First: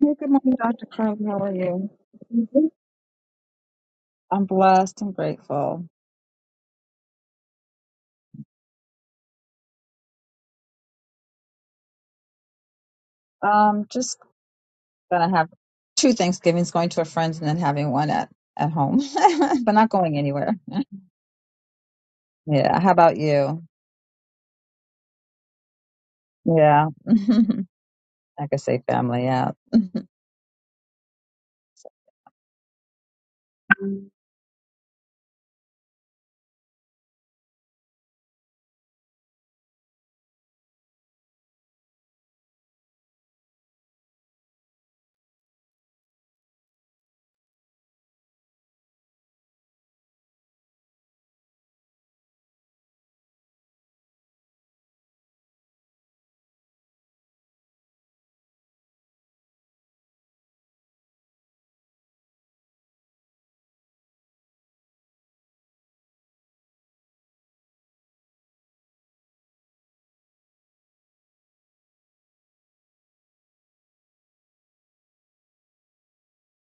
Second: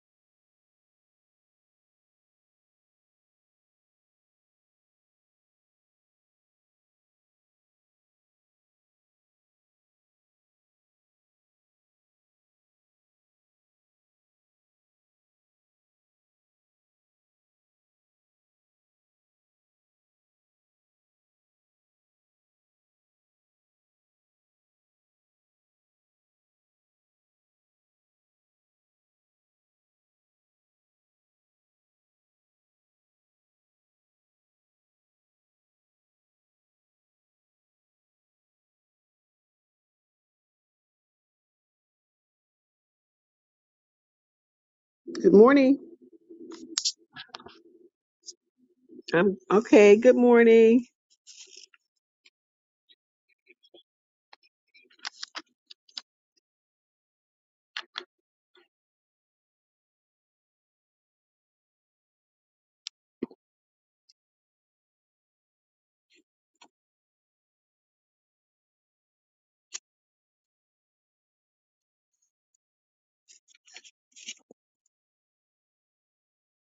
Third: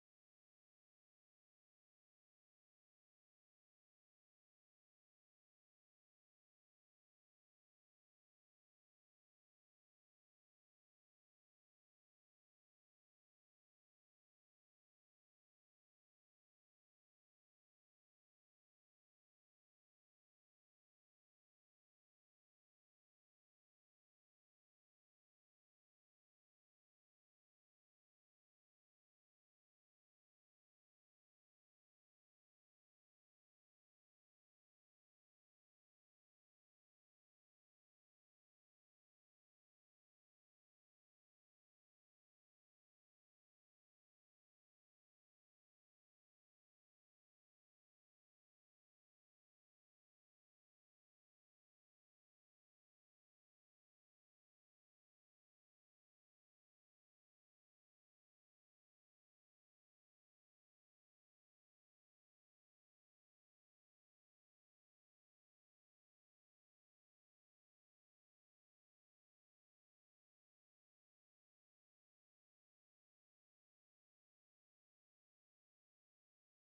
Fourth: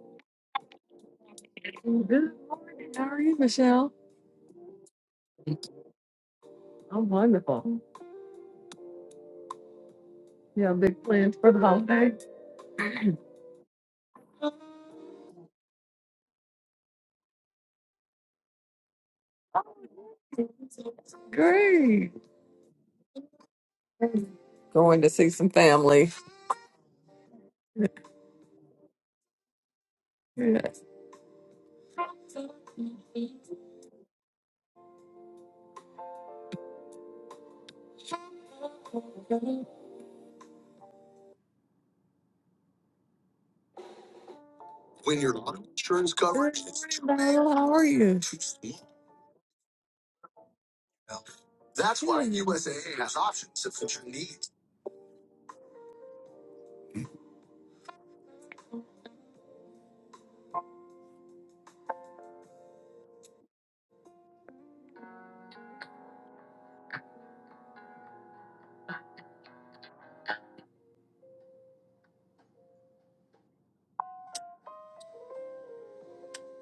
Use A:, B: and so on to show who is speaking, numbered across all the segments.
A: Hey, good morning, Dr. Carmen. How are you?
B: Good morning. How are you, Michelle?
A: I'm blessed and grateful.
B: I'm wonderful. You have big plans for the holiday?
A: Um, just gonna have two Thanksgivings, going to a friend's and then having one at, at home, but not going anywhere.
B: Great.
A: Yeah. How about you?
B: Going to see some family.
A: Yeah. I could say family. Yeah.
B: Yes.
A: Good
C: Good morning.
B: Good is Good morning, Darla. How are you?
C: I'm okay. Good morning.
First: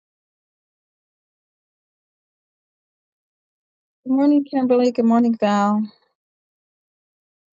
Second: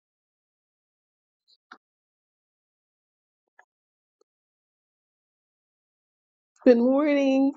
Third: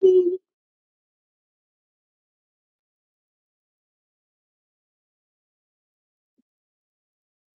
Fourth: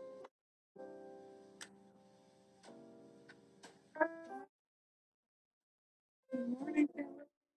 D: Thank
A: morning, Kimberly. Good morning, Val.
B: Good
C: Good
B: morning.
C: morning.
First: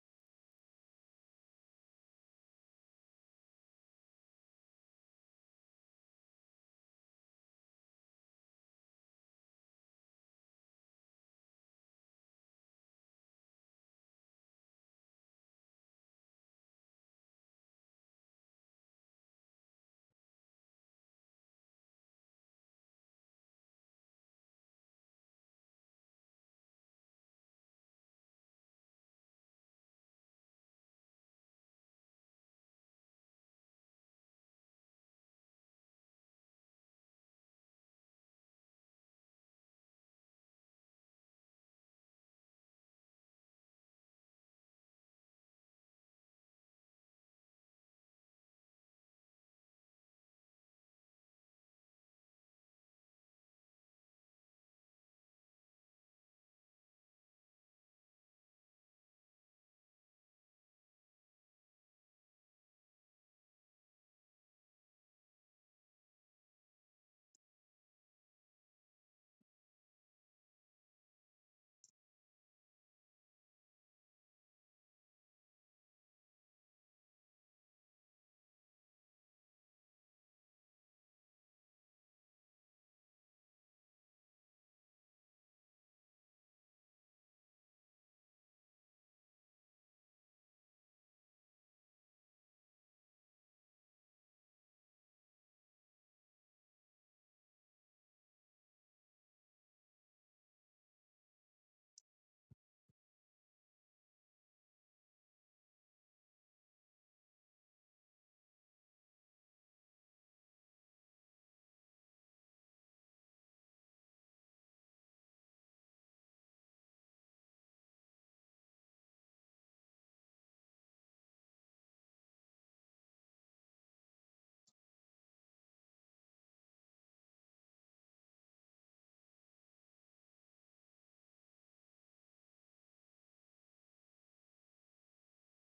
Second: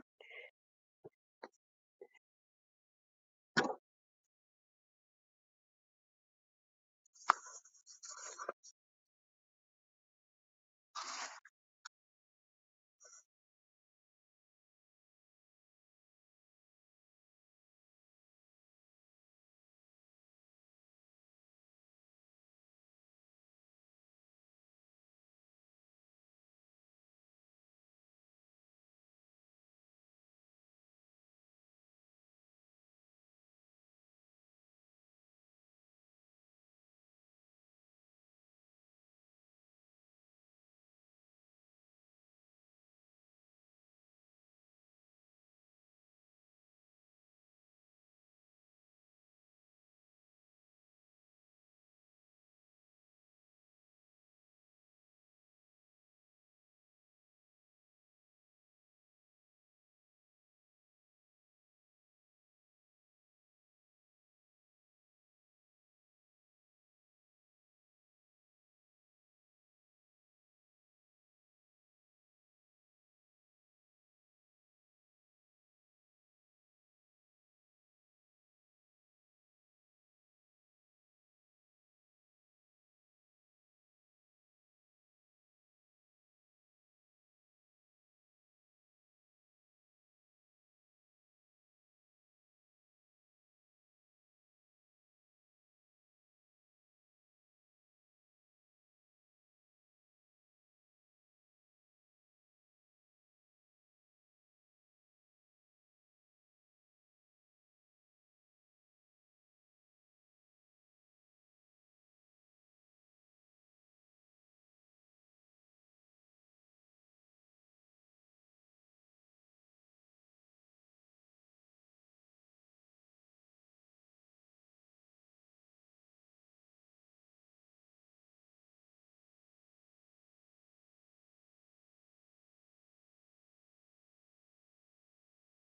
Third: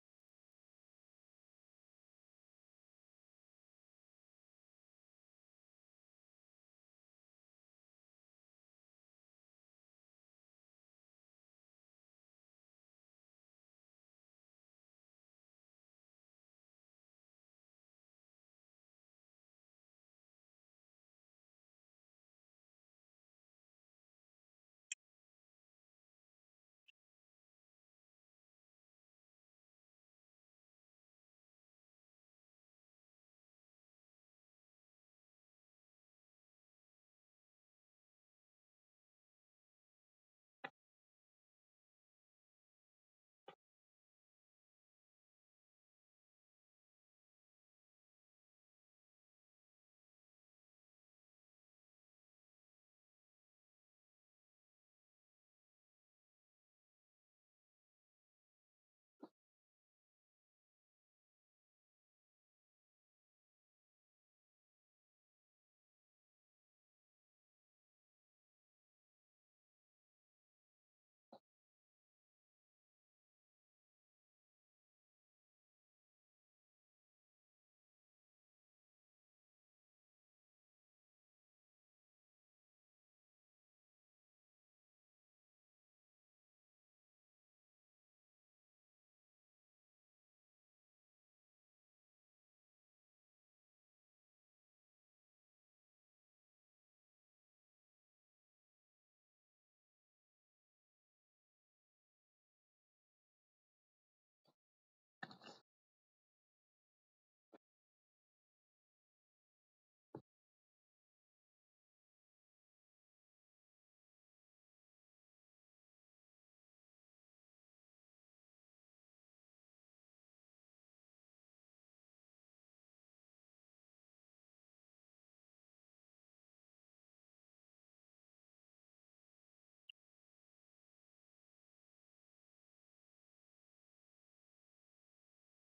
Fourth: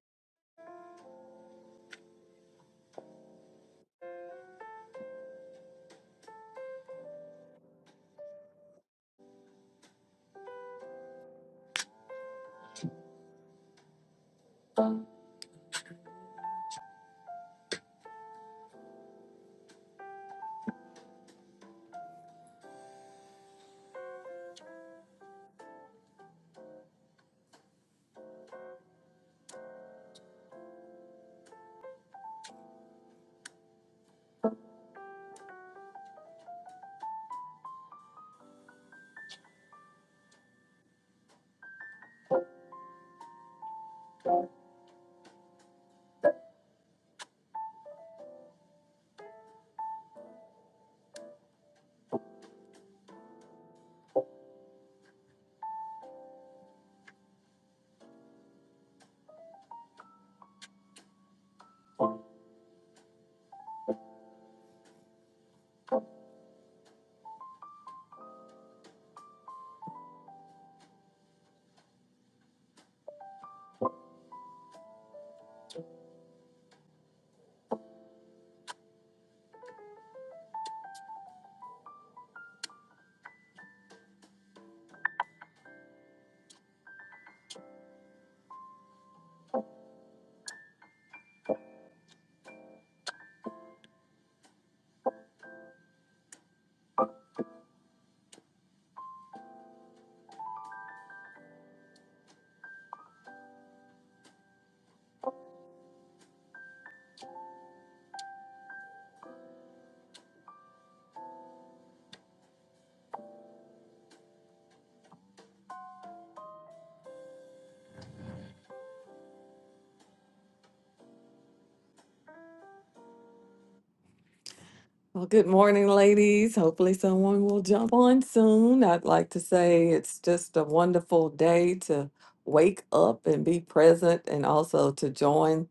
B: Well, good morning, ladies. Hopefully, someone will jump on soon. I'd like to say it's just a wonderful day to wake up and be present and also to join.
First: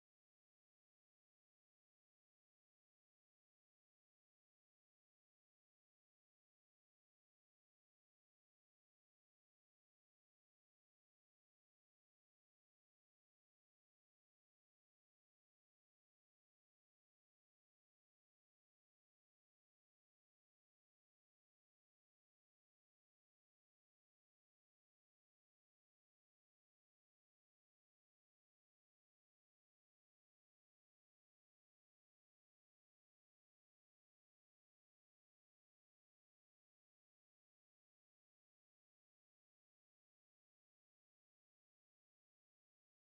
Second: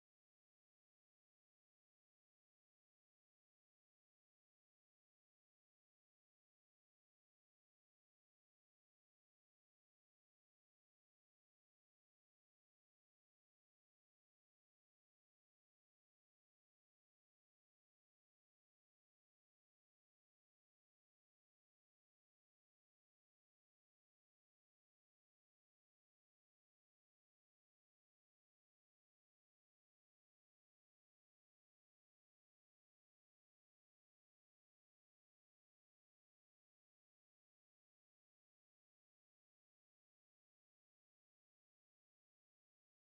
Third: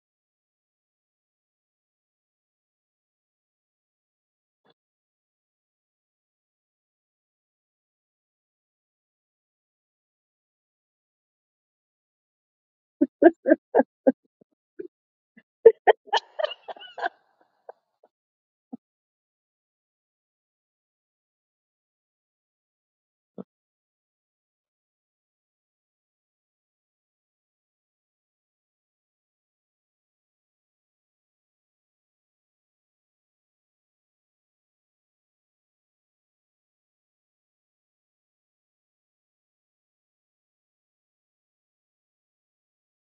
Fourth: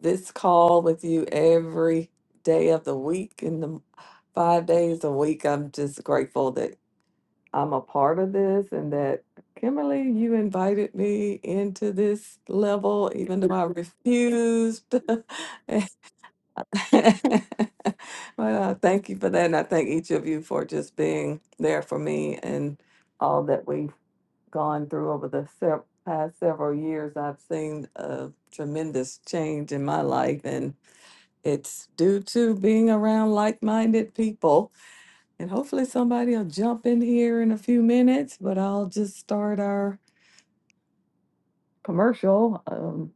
B: this call with you every day of the week and the five days a week. I'm just grateful that I'm a part of this and that Kimberly, you invited me into this level, even though I refused. Well, I thank you for that. And I thank each of you for just being there for me and all that we've gone through over the sev- past several years. I've seen a tremendous change in my life. It's due to being around like minded people. And hopefully, somebody will jump in here in a few minutes, but I'll just start our commercial. Um,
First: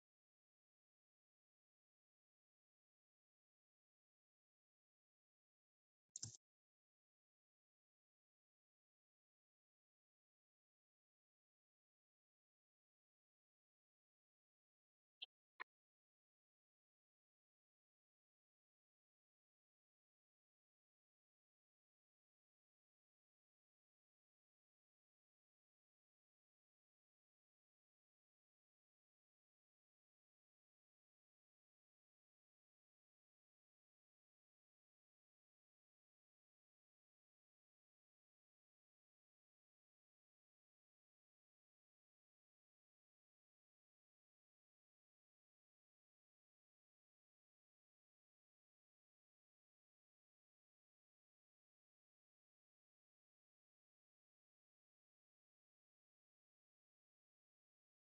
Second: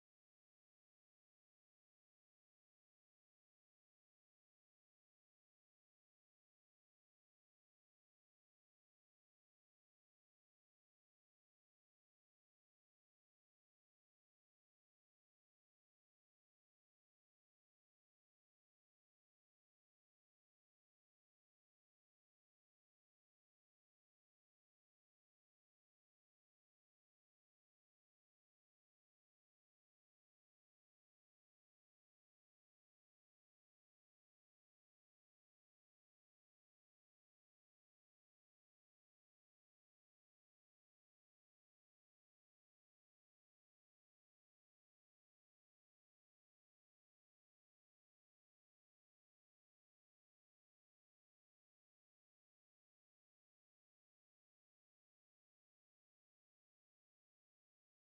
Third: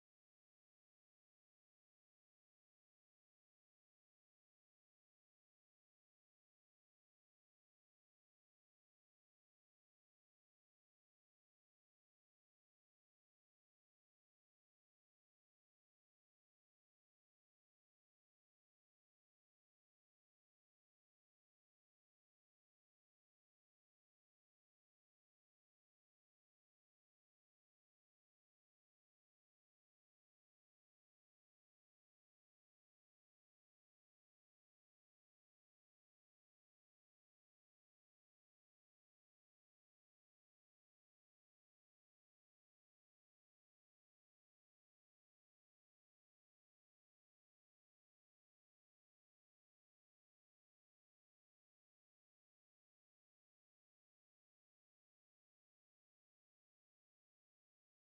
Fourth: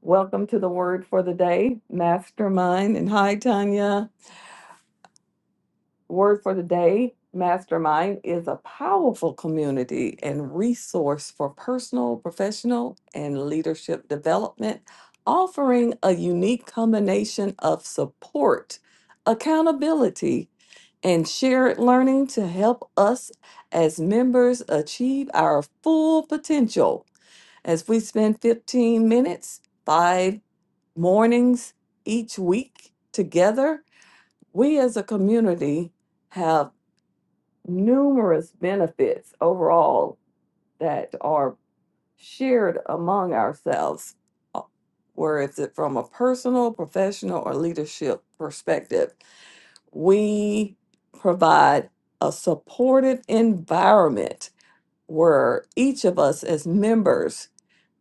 B: welcome to the word for the day, Mastermind. And hi, Tanya. word for the day mastermind is a powerful community and resource for personal professional and leadership development offering a unique combination of support accountability and shared learning to help us as members achieve our full potential as we spend 15 minutes five mornings each week together we as a community have numerous benefits overall that are shared among ourselves, uh, where it's it from a personal, professional, or leadership perspective. We provide a supportive environment where each of us as members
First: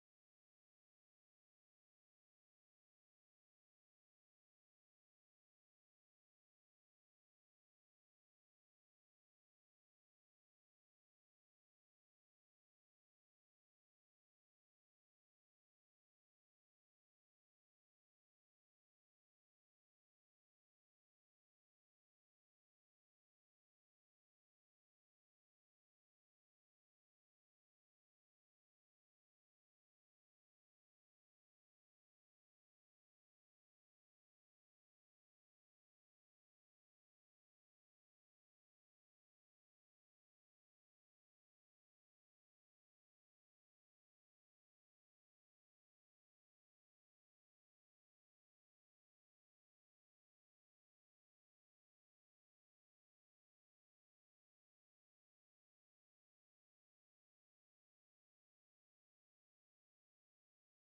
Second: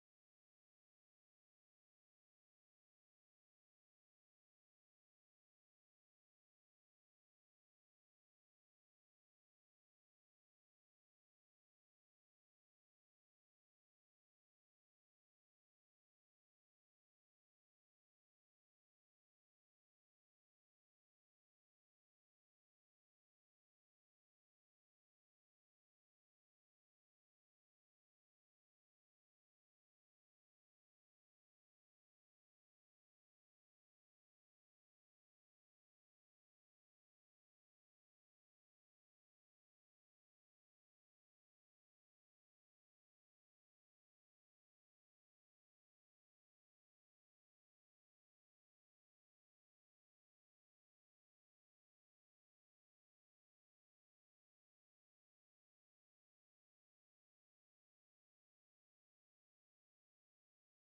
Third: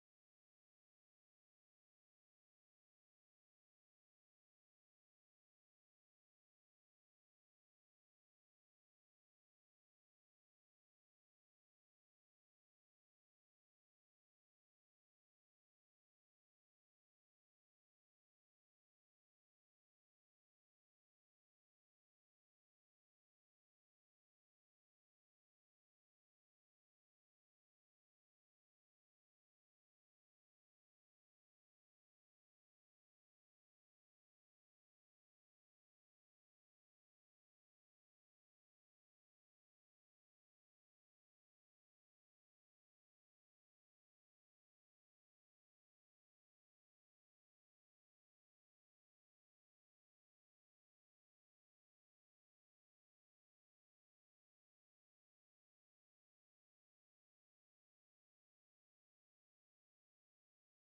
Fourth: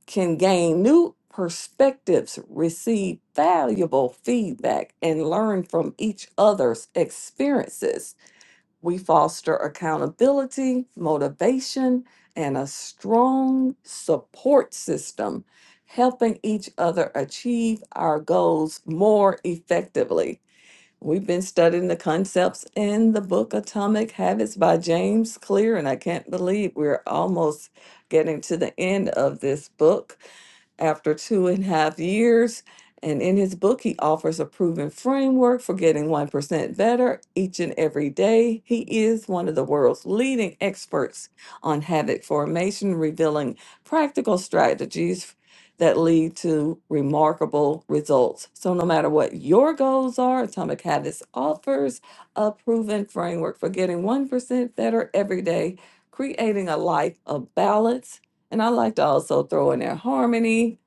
B: can gain new perspectives, receive valuable feedback, and learn from each other's experiences we foster accountability, motivation, and a strong support system, helping each other achieve our goals more effectively. We've been studying the concepts in the book Atomic Habits by James Clear, and I can't believe we're almost getting to the end of this book after two and a half years. And in his book, he offers a proven framework for getting 1% better each and every day. He is one of the world's leading experts on habit formation, revealing practical strategies that lead to remarkable results. So, no matter what your goals are, Atomic Habits offers a proven framework for getting 1% better every day, creating a life of balance. And I like to also throw in there harmony,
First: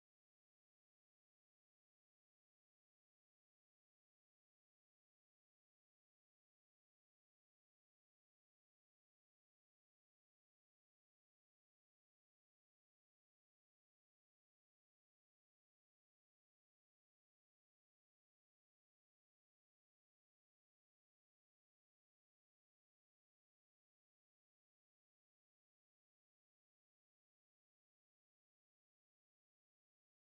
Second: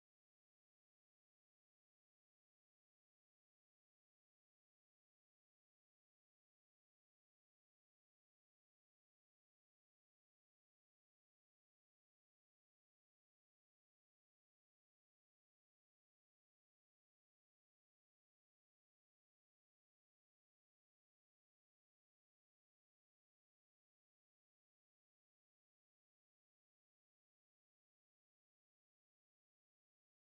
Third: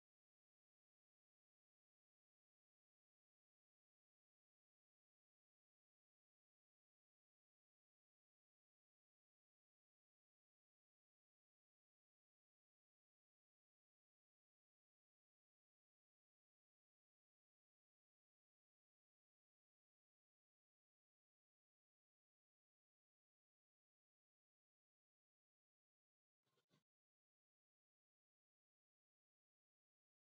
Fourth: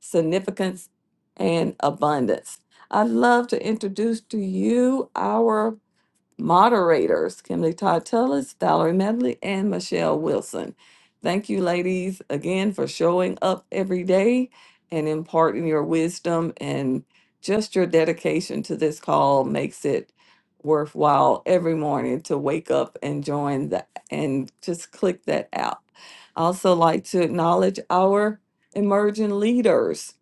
B: significance, and abundance. I'd love to introduce to you our moderators, Kimberly Todd Tullis, Valerie Medley, and Michelle Wilson. Thank you, ladies, again for showing up every day and imparting your wisdom and just your dedication to this call makes it worthwhile every morning to wake up and join the and just click that out. I also like to acknowledge our emerging leaders.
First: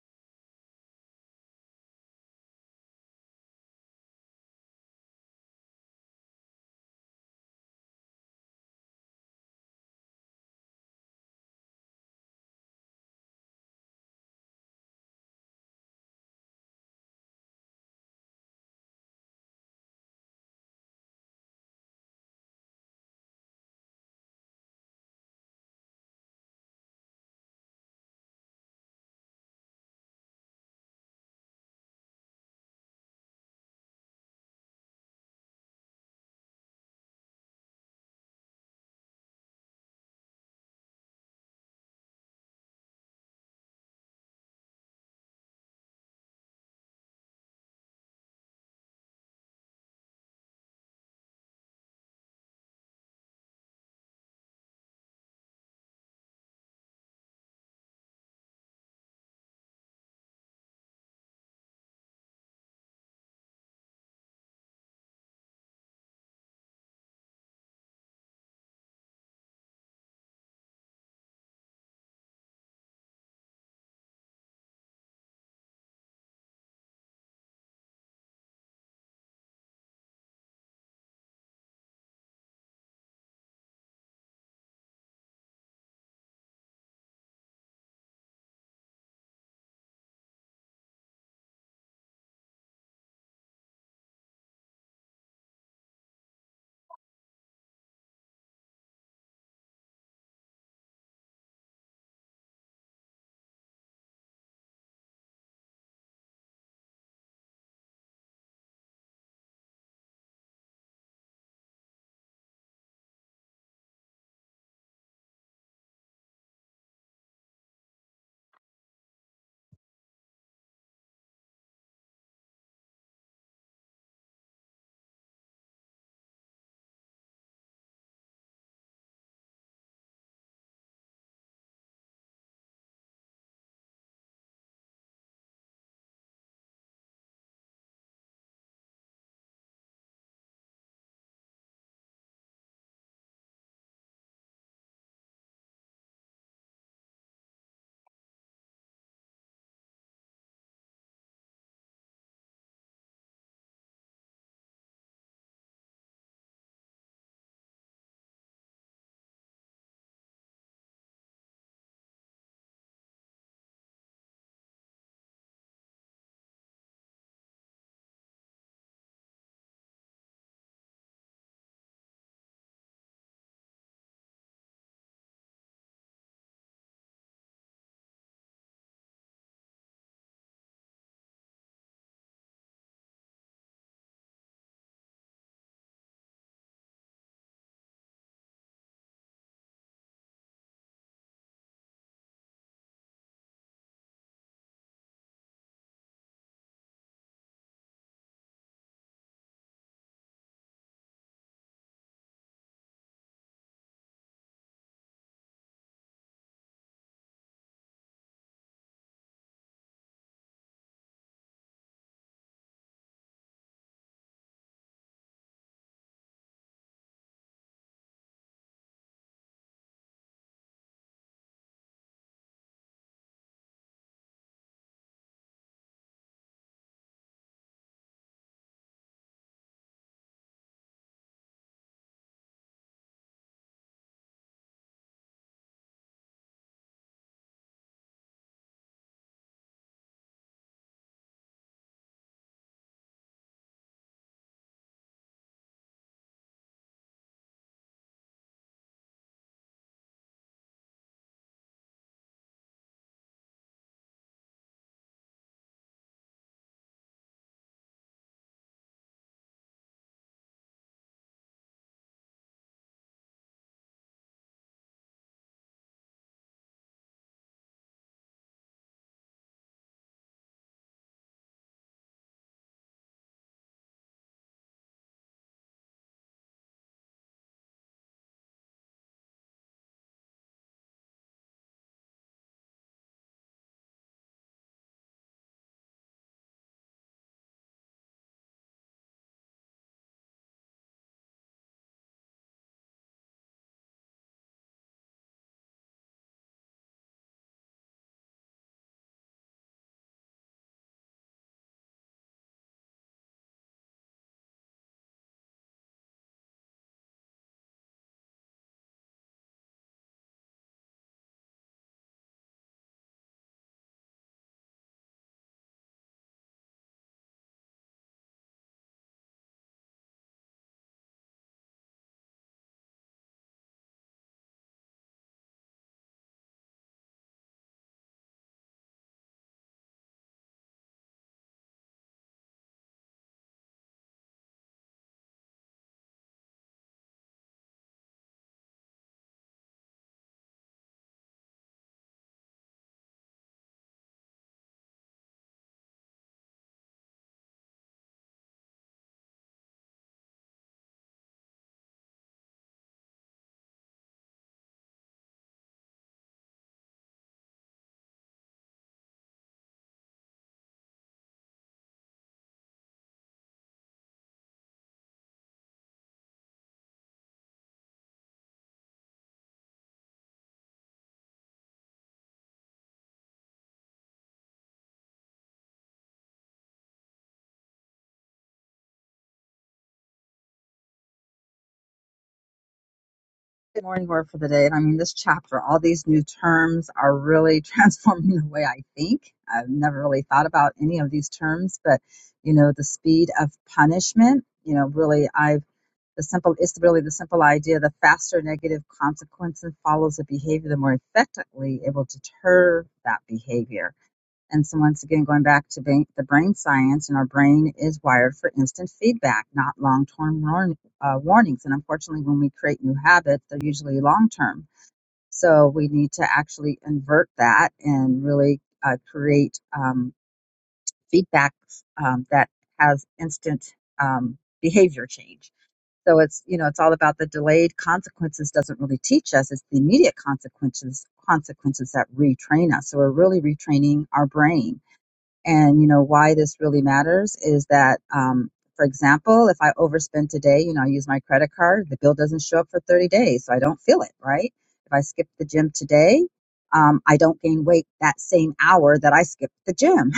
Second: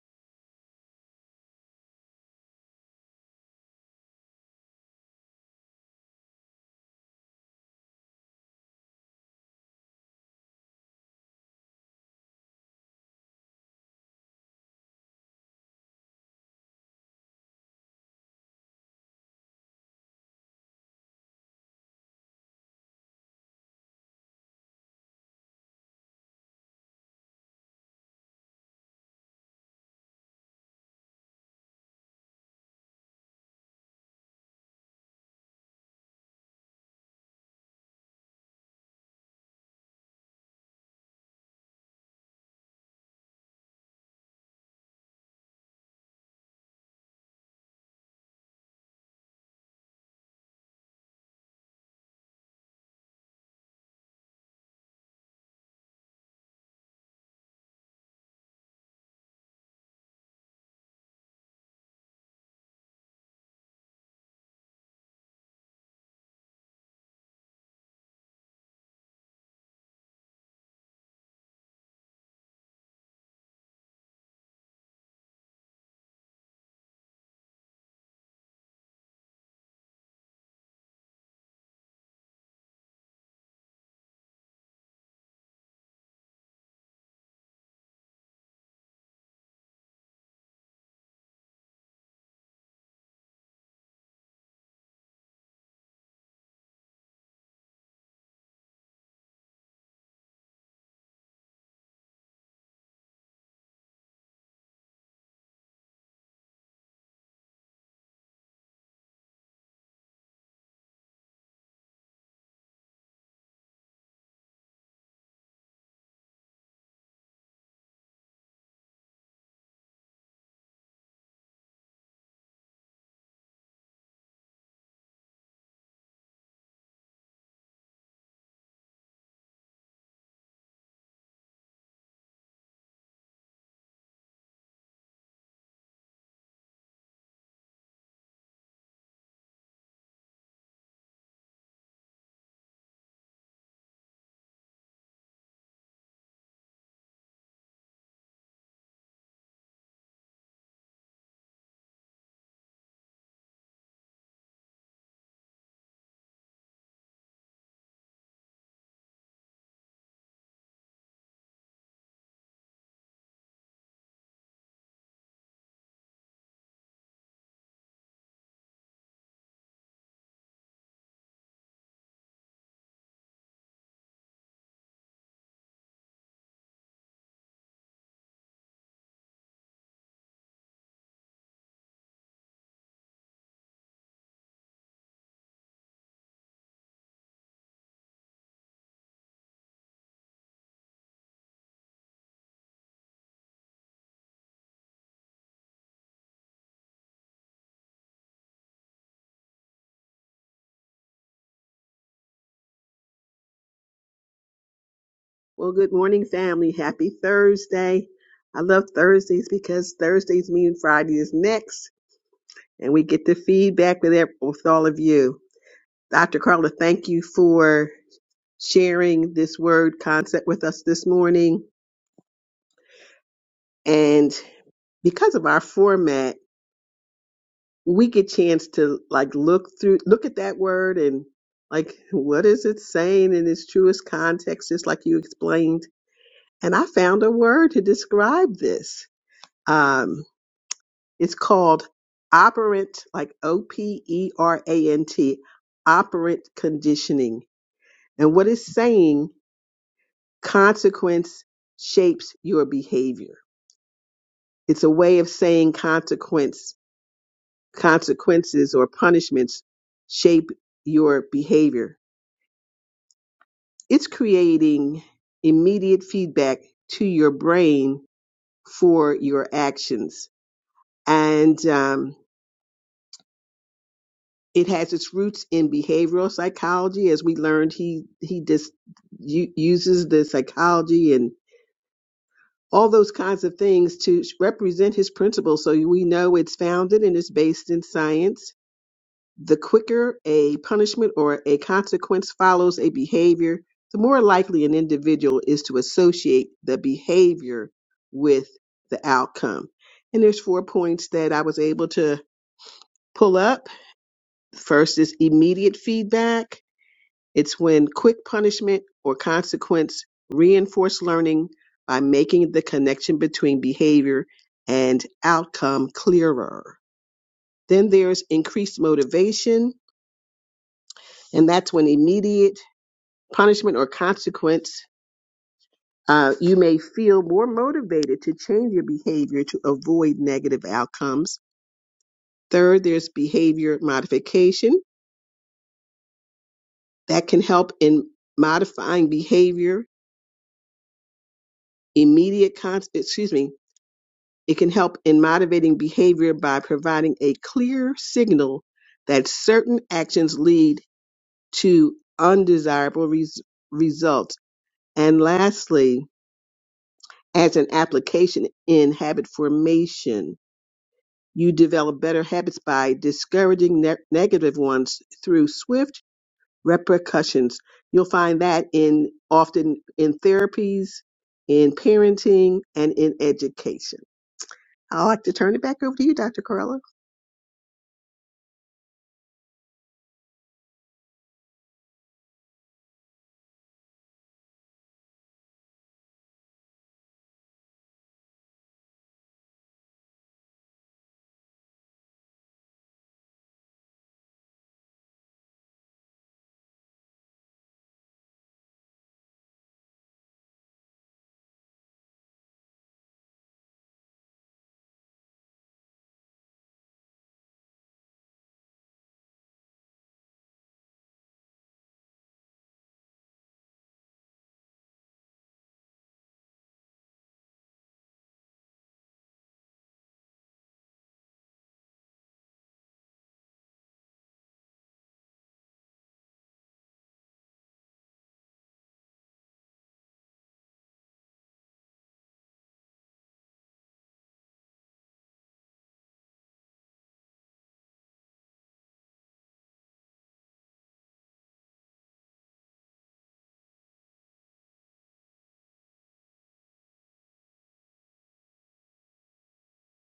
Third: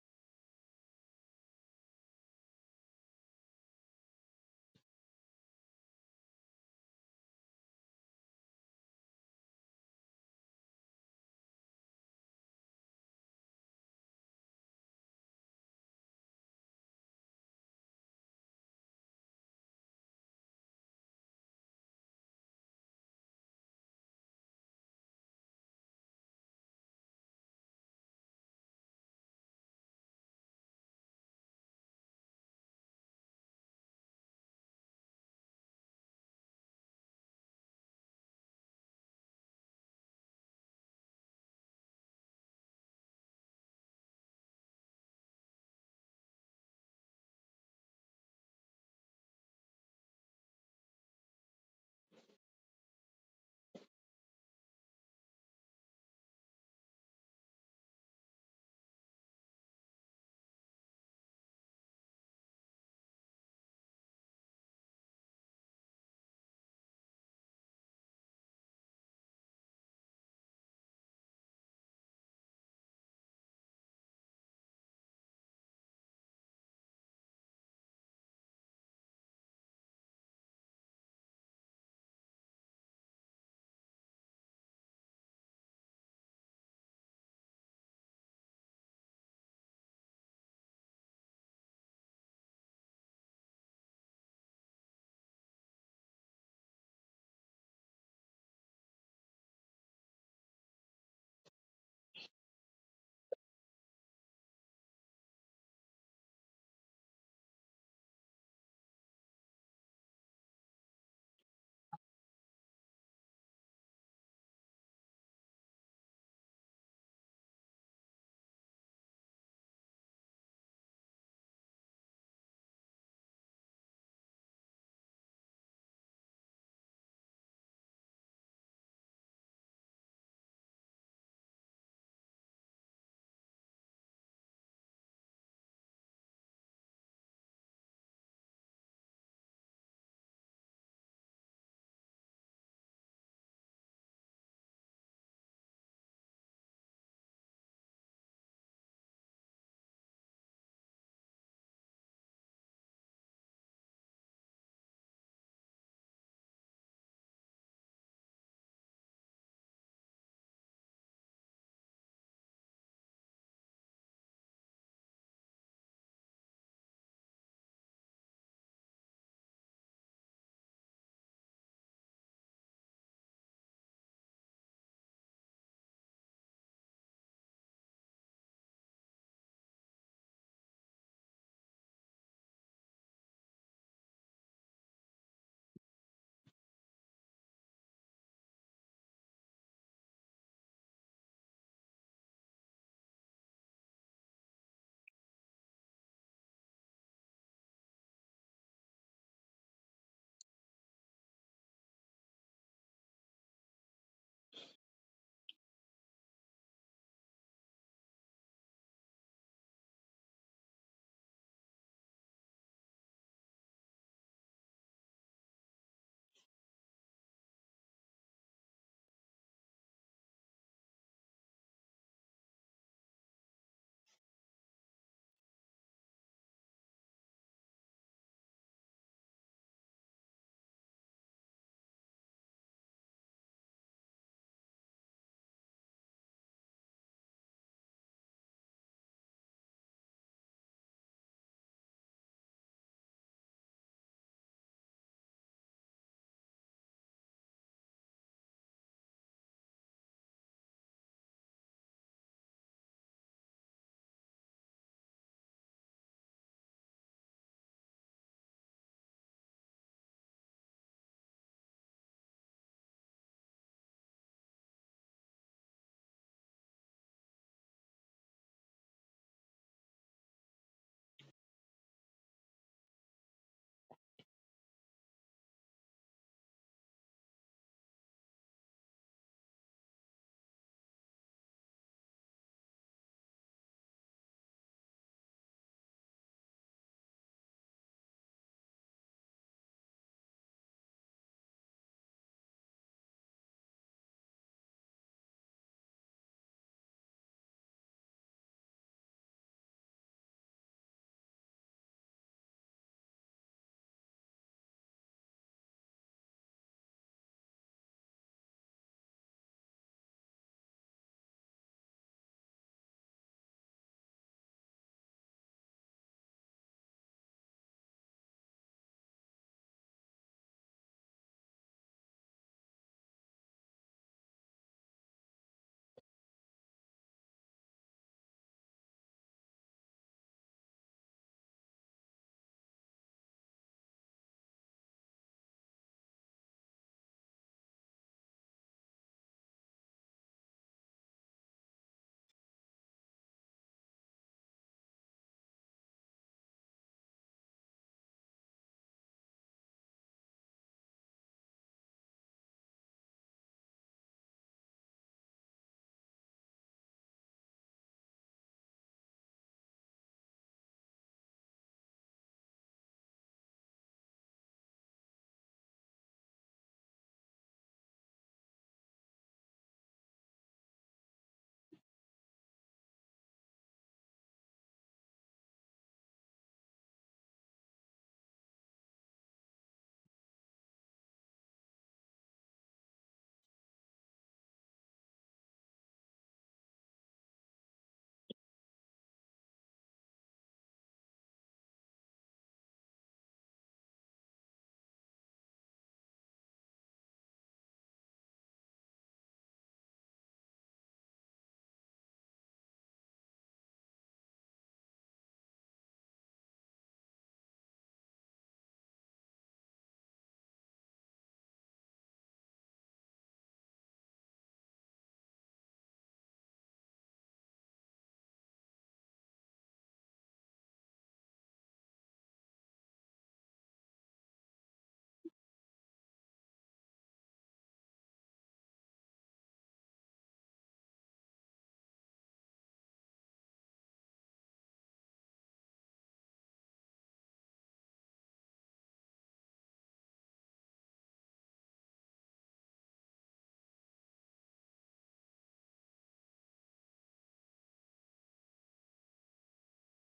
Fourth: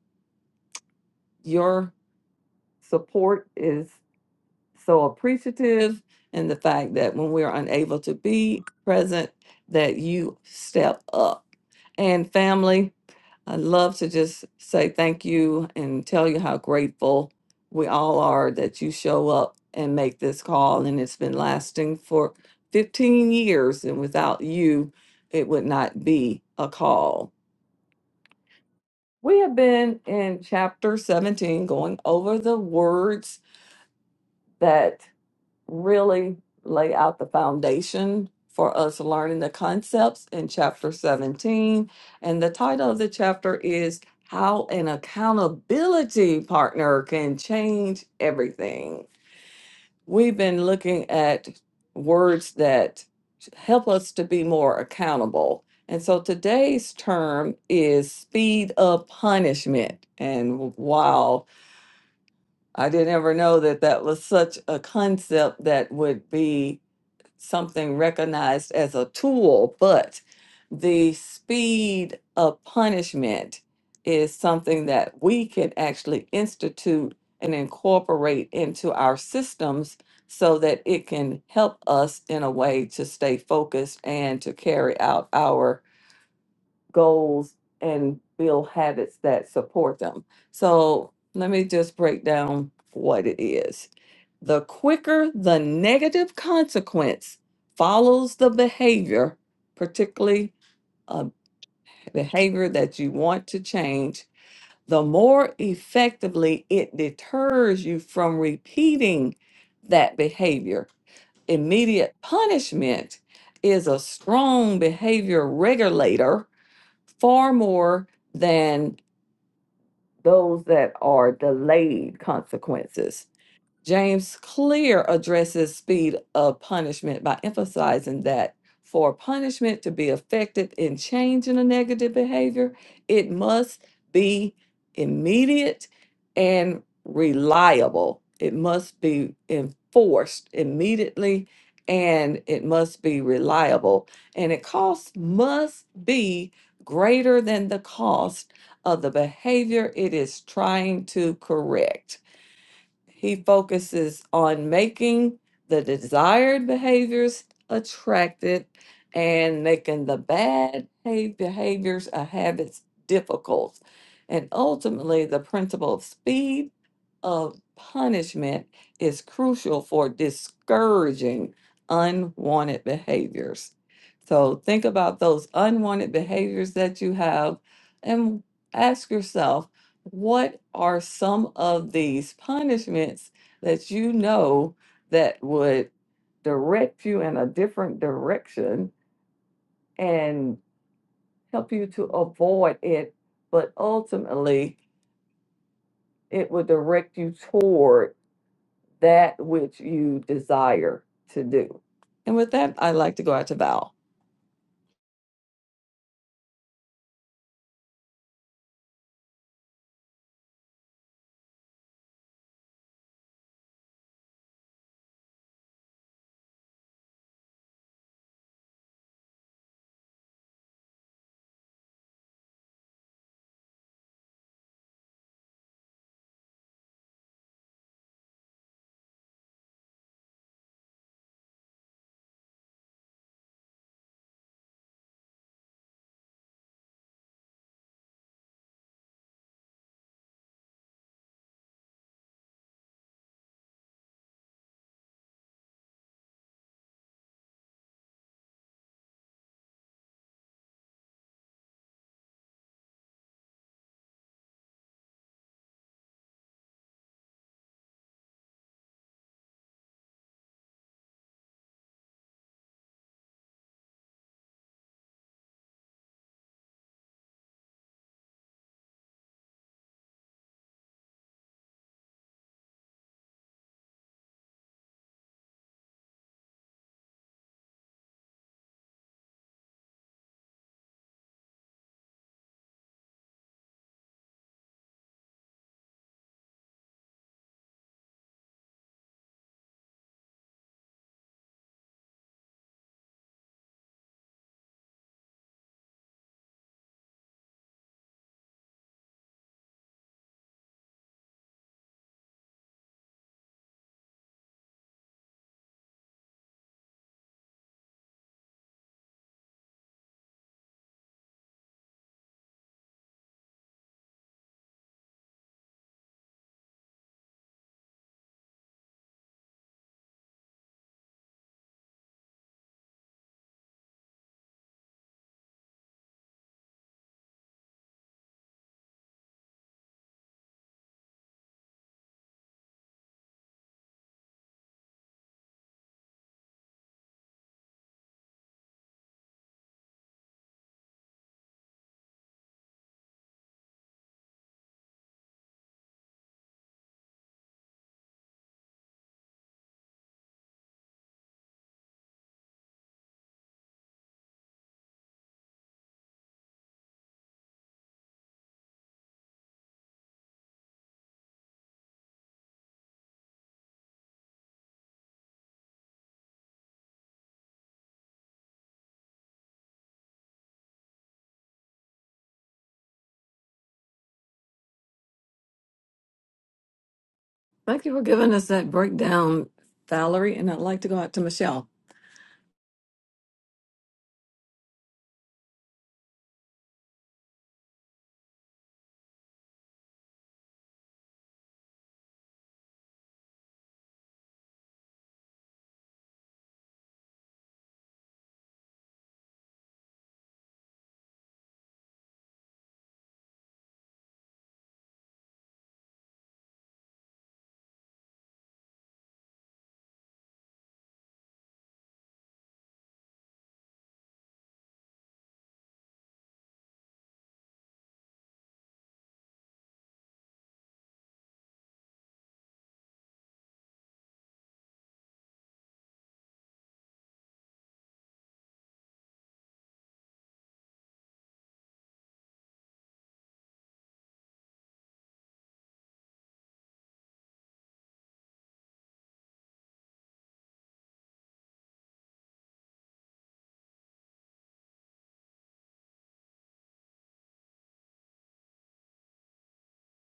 B: Your support is so appreciative and the fact that when we're unable to be present that you step up and family i would love to just say thank you and tell you how grateful we all are that you show up and make this call and it's been lasting for 15 years and without you it would not be a call we have been in chapter 17 going over the words that really lay out the foundation for us learning the concepts in chapter 17. And the title of the chapter is How an Accountability Partner Can Change Everything. We've been looking at words that help us to be more accountable. And so today's term is speed of punishment. And wow, I didn't ever know that that was such a concept that would be something recognized as a tool, but the speed of punishment is something that we can actually institute and incorporate into our systems so that it can help us in a way to stay focused and to carry out our goals and build habits that support them. So let me just break down what it is. The quicker the negative consequence follows the behavior, particularly a behavior that you want to change, the more effectively it deters you from repeating that behavior. Immediate punishment is a strong behavior regulator far more than those that are delayed consequences. James Clear addresses speed of punishment by emphasizing that for punishment to be effective in changing a negative behavior, it must be immediate and reliable. It must be enforced immediately and it must be reliable. And it cost must be greater than the cost of the behavior it is trying to correct. He focuses on making the desired behaviors attractive and making the bad ha- behaviors or habits difficult. And ultimately, the principle of speed of punishment is crucial for discouraging unwanted behaviors. So think about those unwanted behaviors that you have and ask yourself what are some of these punishments that you know that would direct you in a different direction and help you to avoid it, but ultimately it would direct you toward that which you desire to do. And with that, I'd like to go out to Val.
C: Well, good morning, family. Happy Thursday. I love Thursdays because Thursdays mean Friday is next, and we get the feedback with, ev- with all of you. Dr. Carla, thank you for sharing this word concept with us this morning. And because of our format, we get chance to like look through, look at that word and like, what is it saying in its truest context, just like you explained. And I found a word to describe this. Um, it's called operant, like O P E R A N T, operant conditioning. And what it's saying, consequence shapes your behavior. It's a way of saying consequence, consequences or punishments shape your behavior. It's creating immediate feedback to your brain for your actions. And, um, It has its roots in behavioral psychology, as we learned. He he just u- uses the psychology and all those kinds of things to represent his principles. So we know it's founded and it's based in science. The quicker a punishment or a consequence follows a behavior, the more likely an individual is to associate the behavior with the outcome. And there's four points that I was able to pull up. First is immediate feedback It's when quick punishment or consequence reinforce learning by making the connection between behavior and outcome clearer. Then there's increased motivation, and that's when immediate punishment or consequence, uh, you may feel more motivated to change your behavior to avoid negative outcomes. Third, there's behavior modification that can help in modifying behavior. Immediate con- excuse me It can help in motivating behavior by providing a clear signal that certain actions lead to undesirable res- results. And lastly, as an application in habit formation, you develop better habits by discouraging ne- negative ones through swift repercussions. You'll find that in often in therapies, in parenting, and in education. I'd like to turn it back over to you, Dr. Carla.
B: Thank you for giving us that breakdown, Valerie. And I'd like to go out to Michelle.
A: Good morning word for the day. And I mean, this chapter, all these new terms are really transforming the way I think. I've never really thought about any of these terms, but you know, the speed of punishment, you know, really, I've the simple, it's really the simple idea the faster negative consequence follows a behavior, the more effectively it will deter that behavior and so, once again, going back to ba- the brain science, and our brain is wired for instant feedback, not long term warn- uh, warnings. And unfortunately, when we create new habits, they're usually long term. So, we need to actually invert that and really uh, create um, feedback um, that has instant um, behavior change. So it's you know it's all about the delayed consequences doesn't really teach us it's the immediate consequences consequences that retrain us so we're really retraining our brain and you know why this really matters is that, um, for example, if I overspend today, you know I use my credit card, the bill doesn't show up for 30 days, so I don't feel it, right? If I skip the gym today, um, I don't gain weight that same hour that I skipped the gym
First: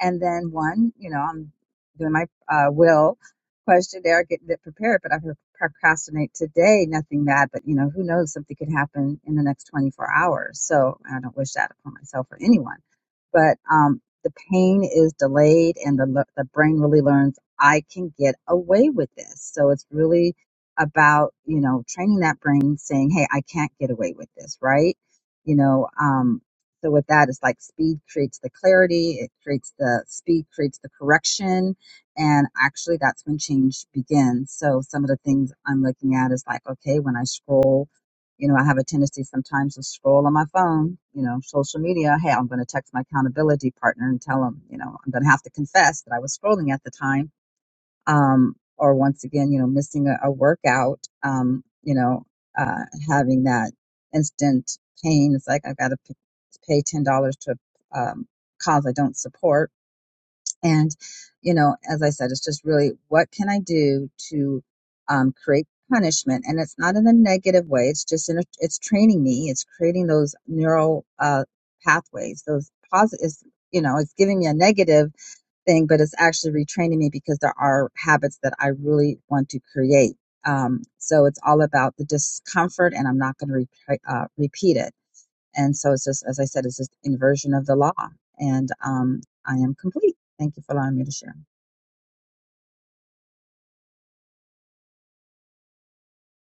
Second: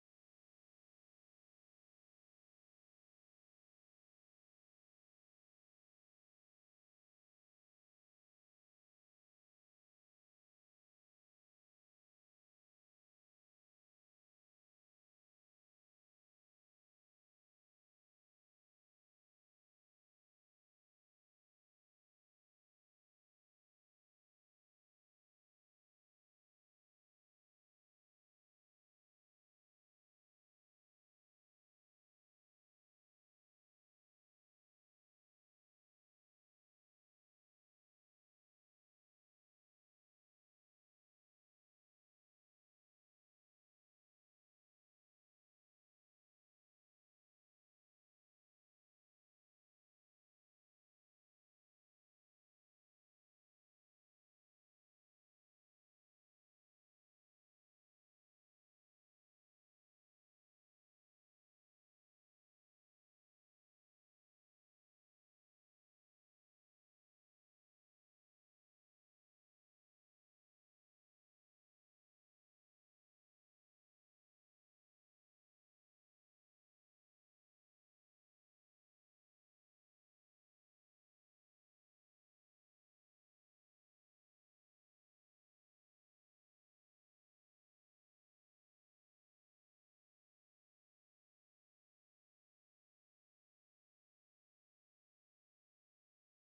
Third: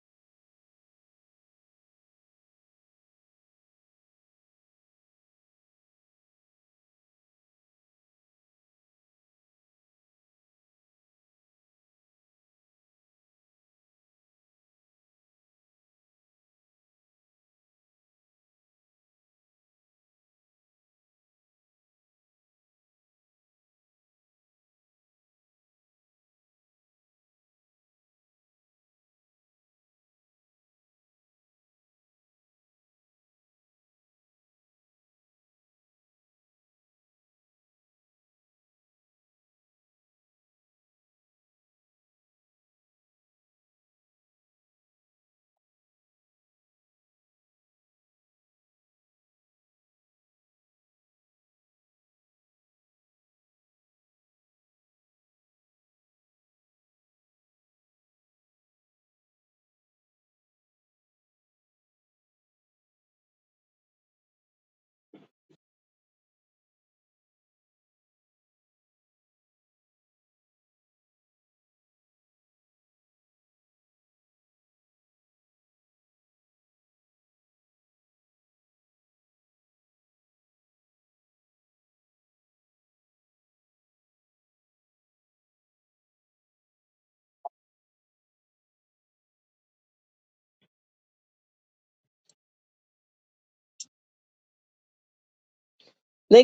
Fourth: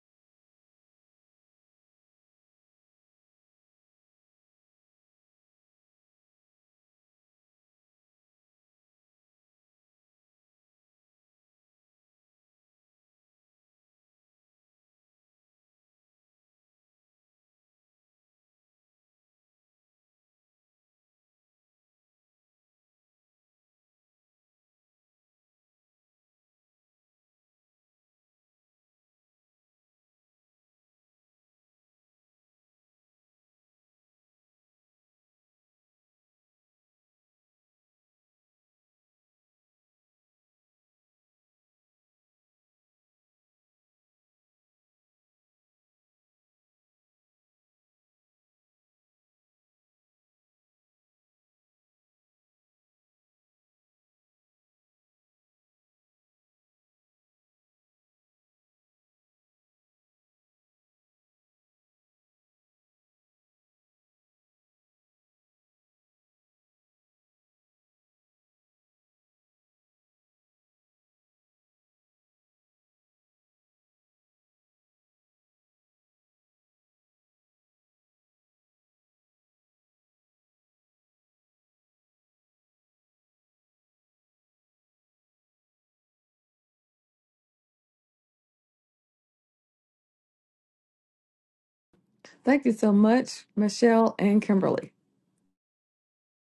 A: and then one, you know, I'm doing my uh, will questionnaire, getting it prepared, but I'm going to procrastinate today, nothing bad, but you know, who knows, something could happen in the next 24 hours. So I don't wish that upon myself or anyone. But um, the pain is delayed and the, le- the brain really learns I can get away with this. So it's really about, you know, training that brain saying, hey, I can't get away with this, right? You know, um, so with that, it's like speed creates the clarity, it creates the speed creates the correction, and actually that's when change begins. So some of the things I'm looking at is like, okay, when I scroll, you know, I have a tendency sometimes to scroll on my phone, you know, social media. Hey, I'm going to text my accountability partner and tell him, you know, I'm going to have to confess that I was scrolling at the time um, or once again, you know, missing a, a workout, um, you know, uh, having that instant pain. It's like I've got to p- pay ten dollars to a um, cause I don't support, and you know, as I said, it's just really what can I do to um, create punishment, and it's not in a negative way. It's just in a, it's training me. It's creating those neural uh, pathways, those positive. You know, it's giving me a negative thing, but it's actually retraining me because there are habits that I really want to create. Um, so it's all about the discomfort, and I'm not going to re- uh, repeat it. And so it's just, as I said, it's just inversion of the law. And um, I am complete. Thank you for allowing me to share.
B: Thank you so much, Michelle and Kimberly.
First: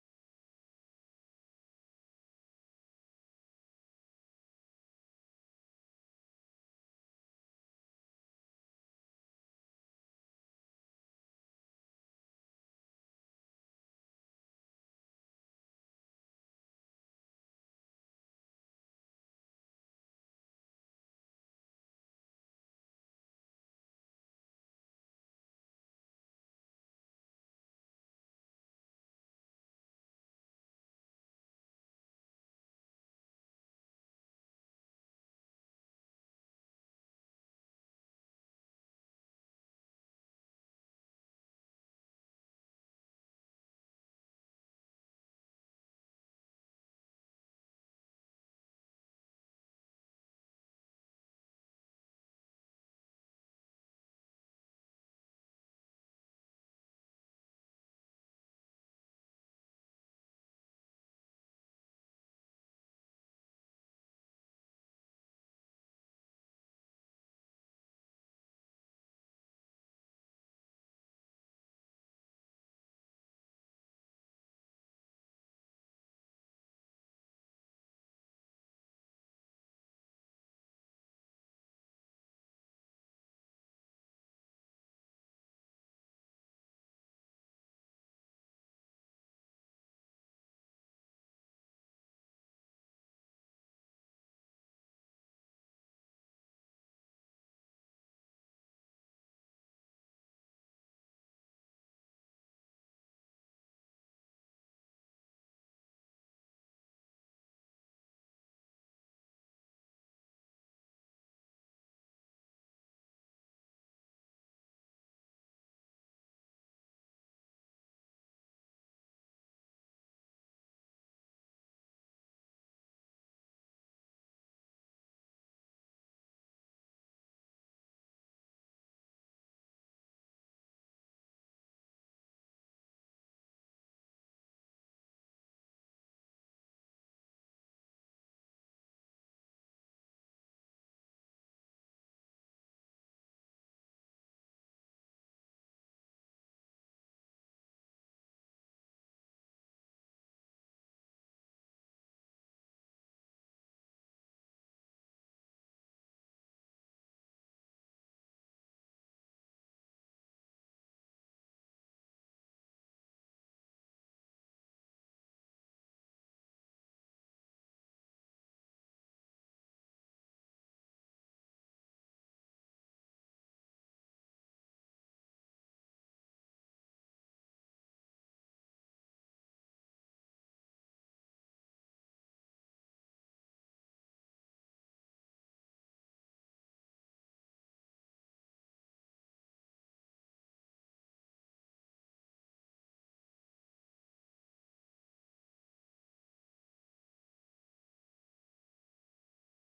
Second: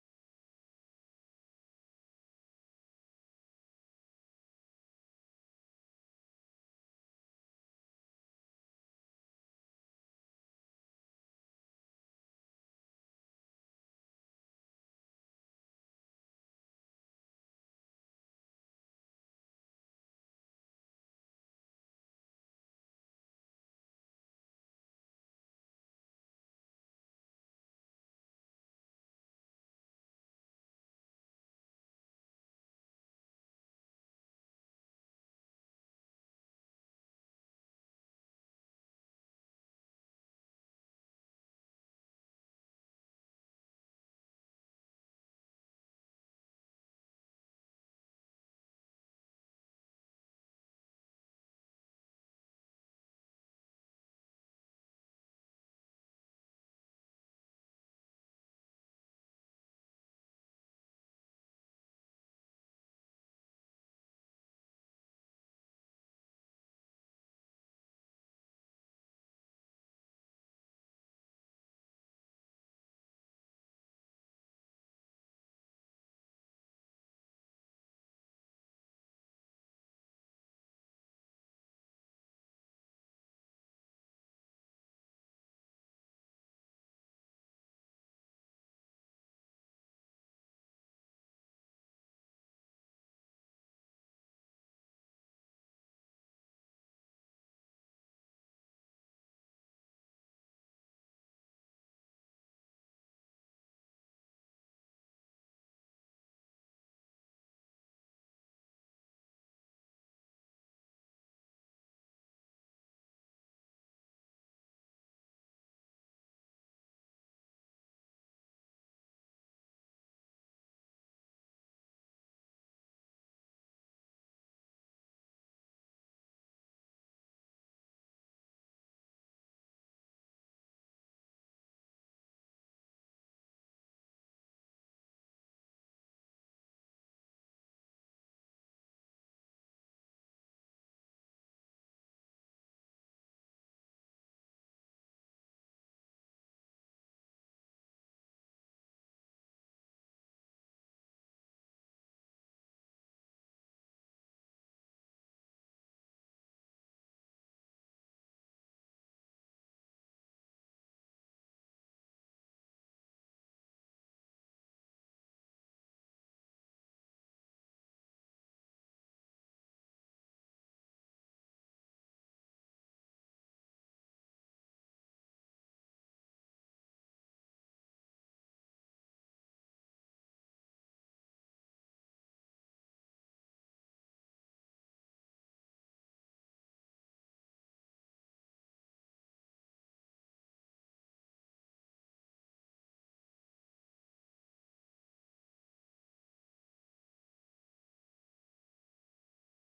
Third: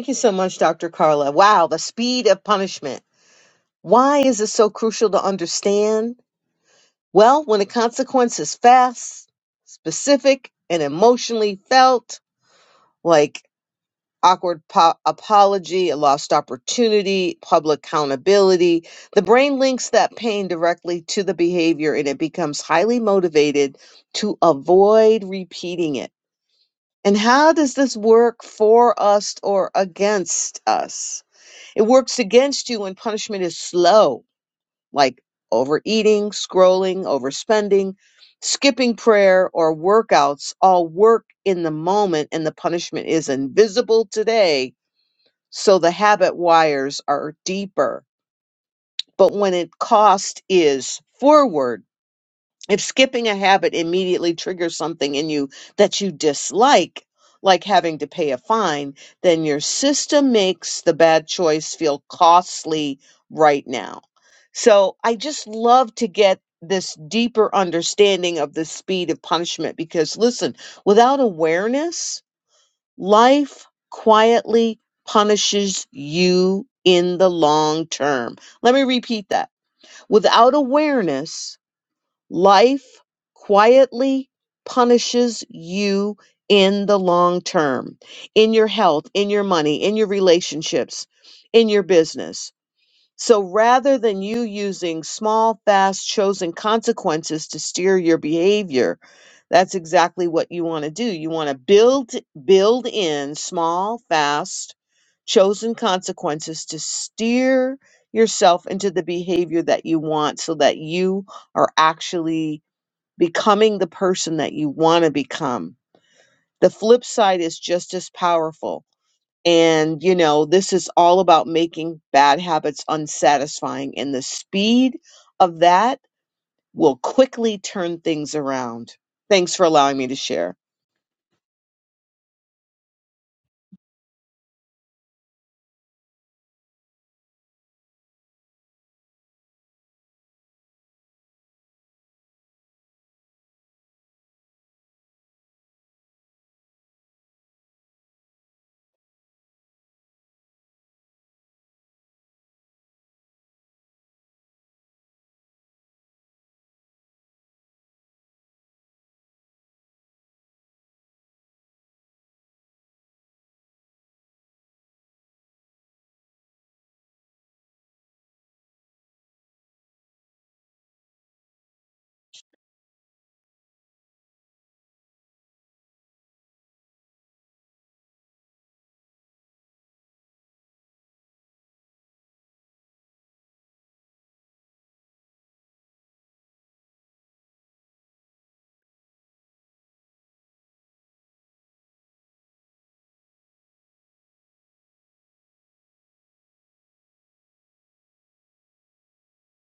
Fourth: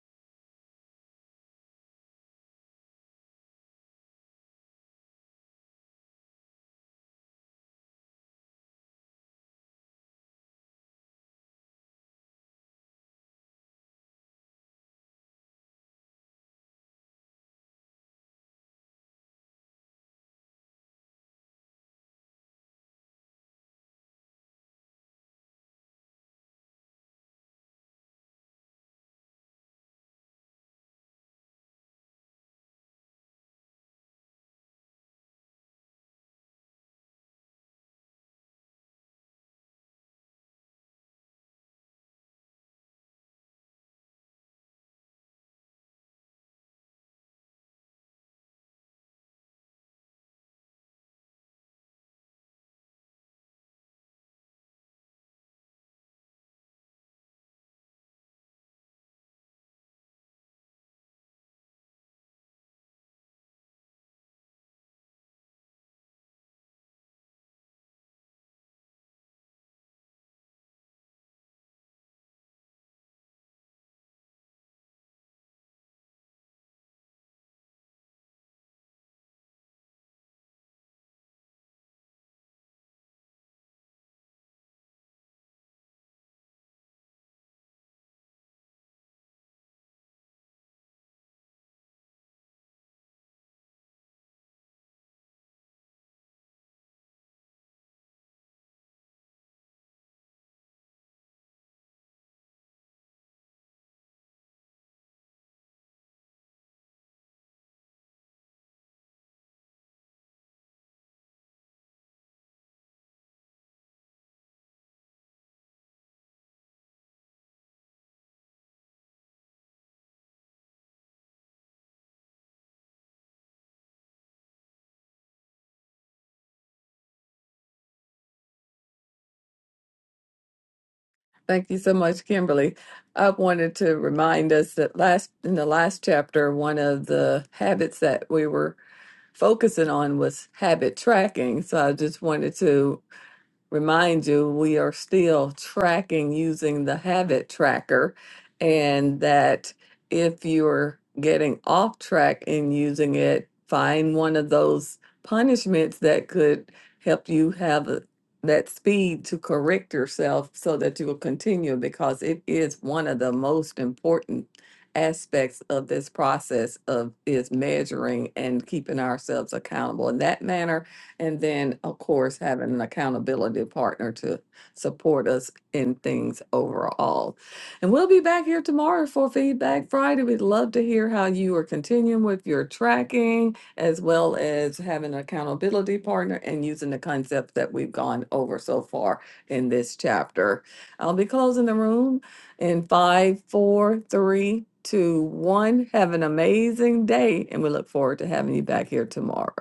D: you so much, Dr. Carla. Wow, the speed of punishment. Why is it so crucial to understand? Well, when the consequence is fast, specific, and emotionally felt, like awkward po- apology, a lost opportunity, public accountability, the brain links that pain directly to the behavior and it becomes highly motivated to avoid repeating it. And how does this work for us or against us? It works against you when punishment is slow, like overeating, scrolling, overspending, skipping prayer, or workouts, all work in the moment, and the punishment is invisible today. So the habit wires are deeper. But when it cost is forward, if skipping a habit immediately triggers something in you that you dislike, like having to pay a fine, then your system makes the bad choice feel costly right now. So I just love to get this deeper understanding of the speed of punishment because listen, without awareness, life quietly punishes you in the long term. Let me repeat that. Without awareness, Life quietly punishes you in the long term, in your health, in your money, in your relationships, in your business. So rather than you using small, fast, chosen consequences to steer your behavior, that's exactly what you want to do. You want to build build in small, fast, chosen consequences to steer yourself into the behavior that you want so that you are actually becoming the person that you want to become. The flip side is just as powerful and, you know, this is all about making bad habits unsatisfying. And the speed of that will quickly turn things around. Thanks for allowing me to share.
B: Thank you so much, Kimberly. I wanted to remind us that last in the last chapter, one of the habits that we were focusing on was habit tracking. So I just wanted to remind you, we are still tracking using the habit tracker, and that if you're getting off track in using it, find one of those punishments that could help you have a- that speed to correct yourself so that you will continue because it is one of the most important aspects of this process of is measuring and keeping ourselves accountable in that manner and then, of course, having an accountability partner to support us in things overall. And we'll be back here tomorrow for Feedback Friday. We'd love to hear how you are continuing with your tracking as well as having an accountability partner and using the concepts that we've gone over so far in this chapter. I'll be closing the room in five, four, three, two, one. Have an amazing day, and we look forward to having you back here tomorrow.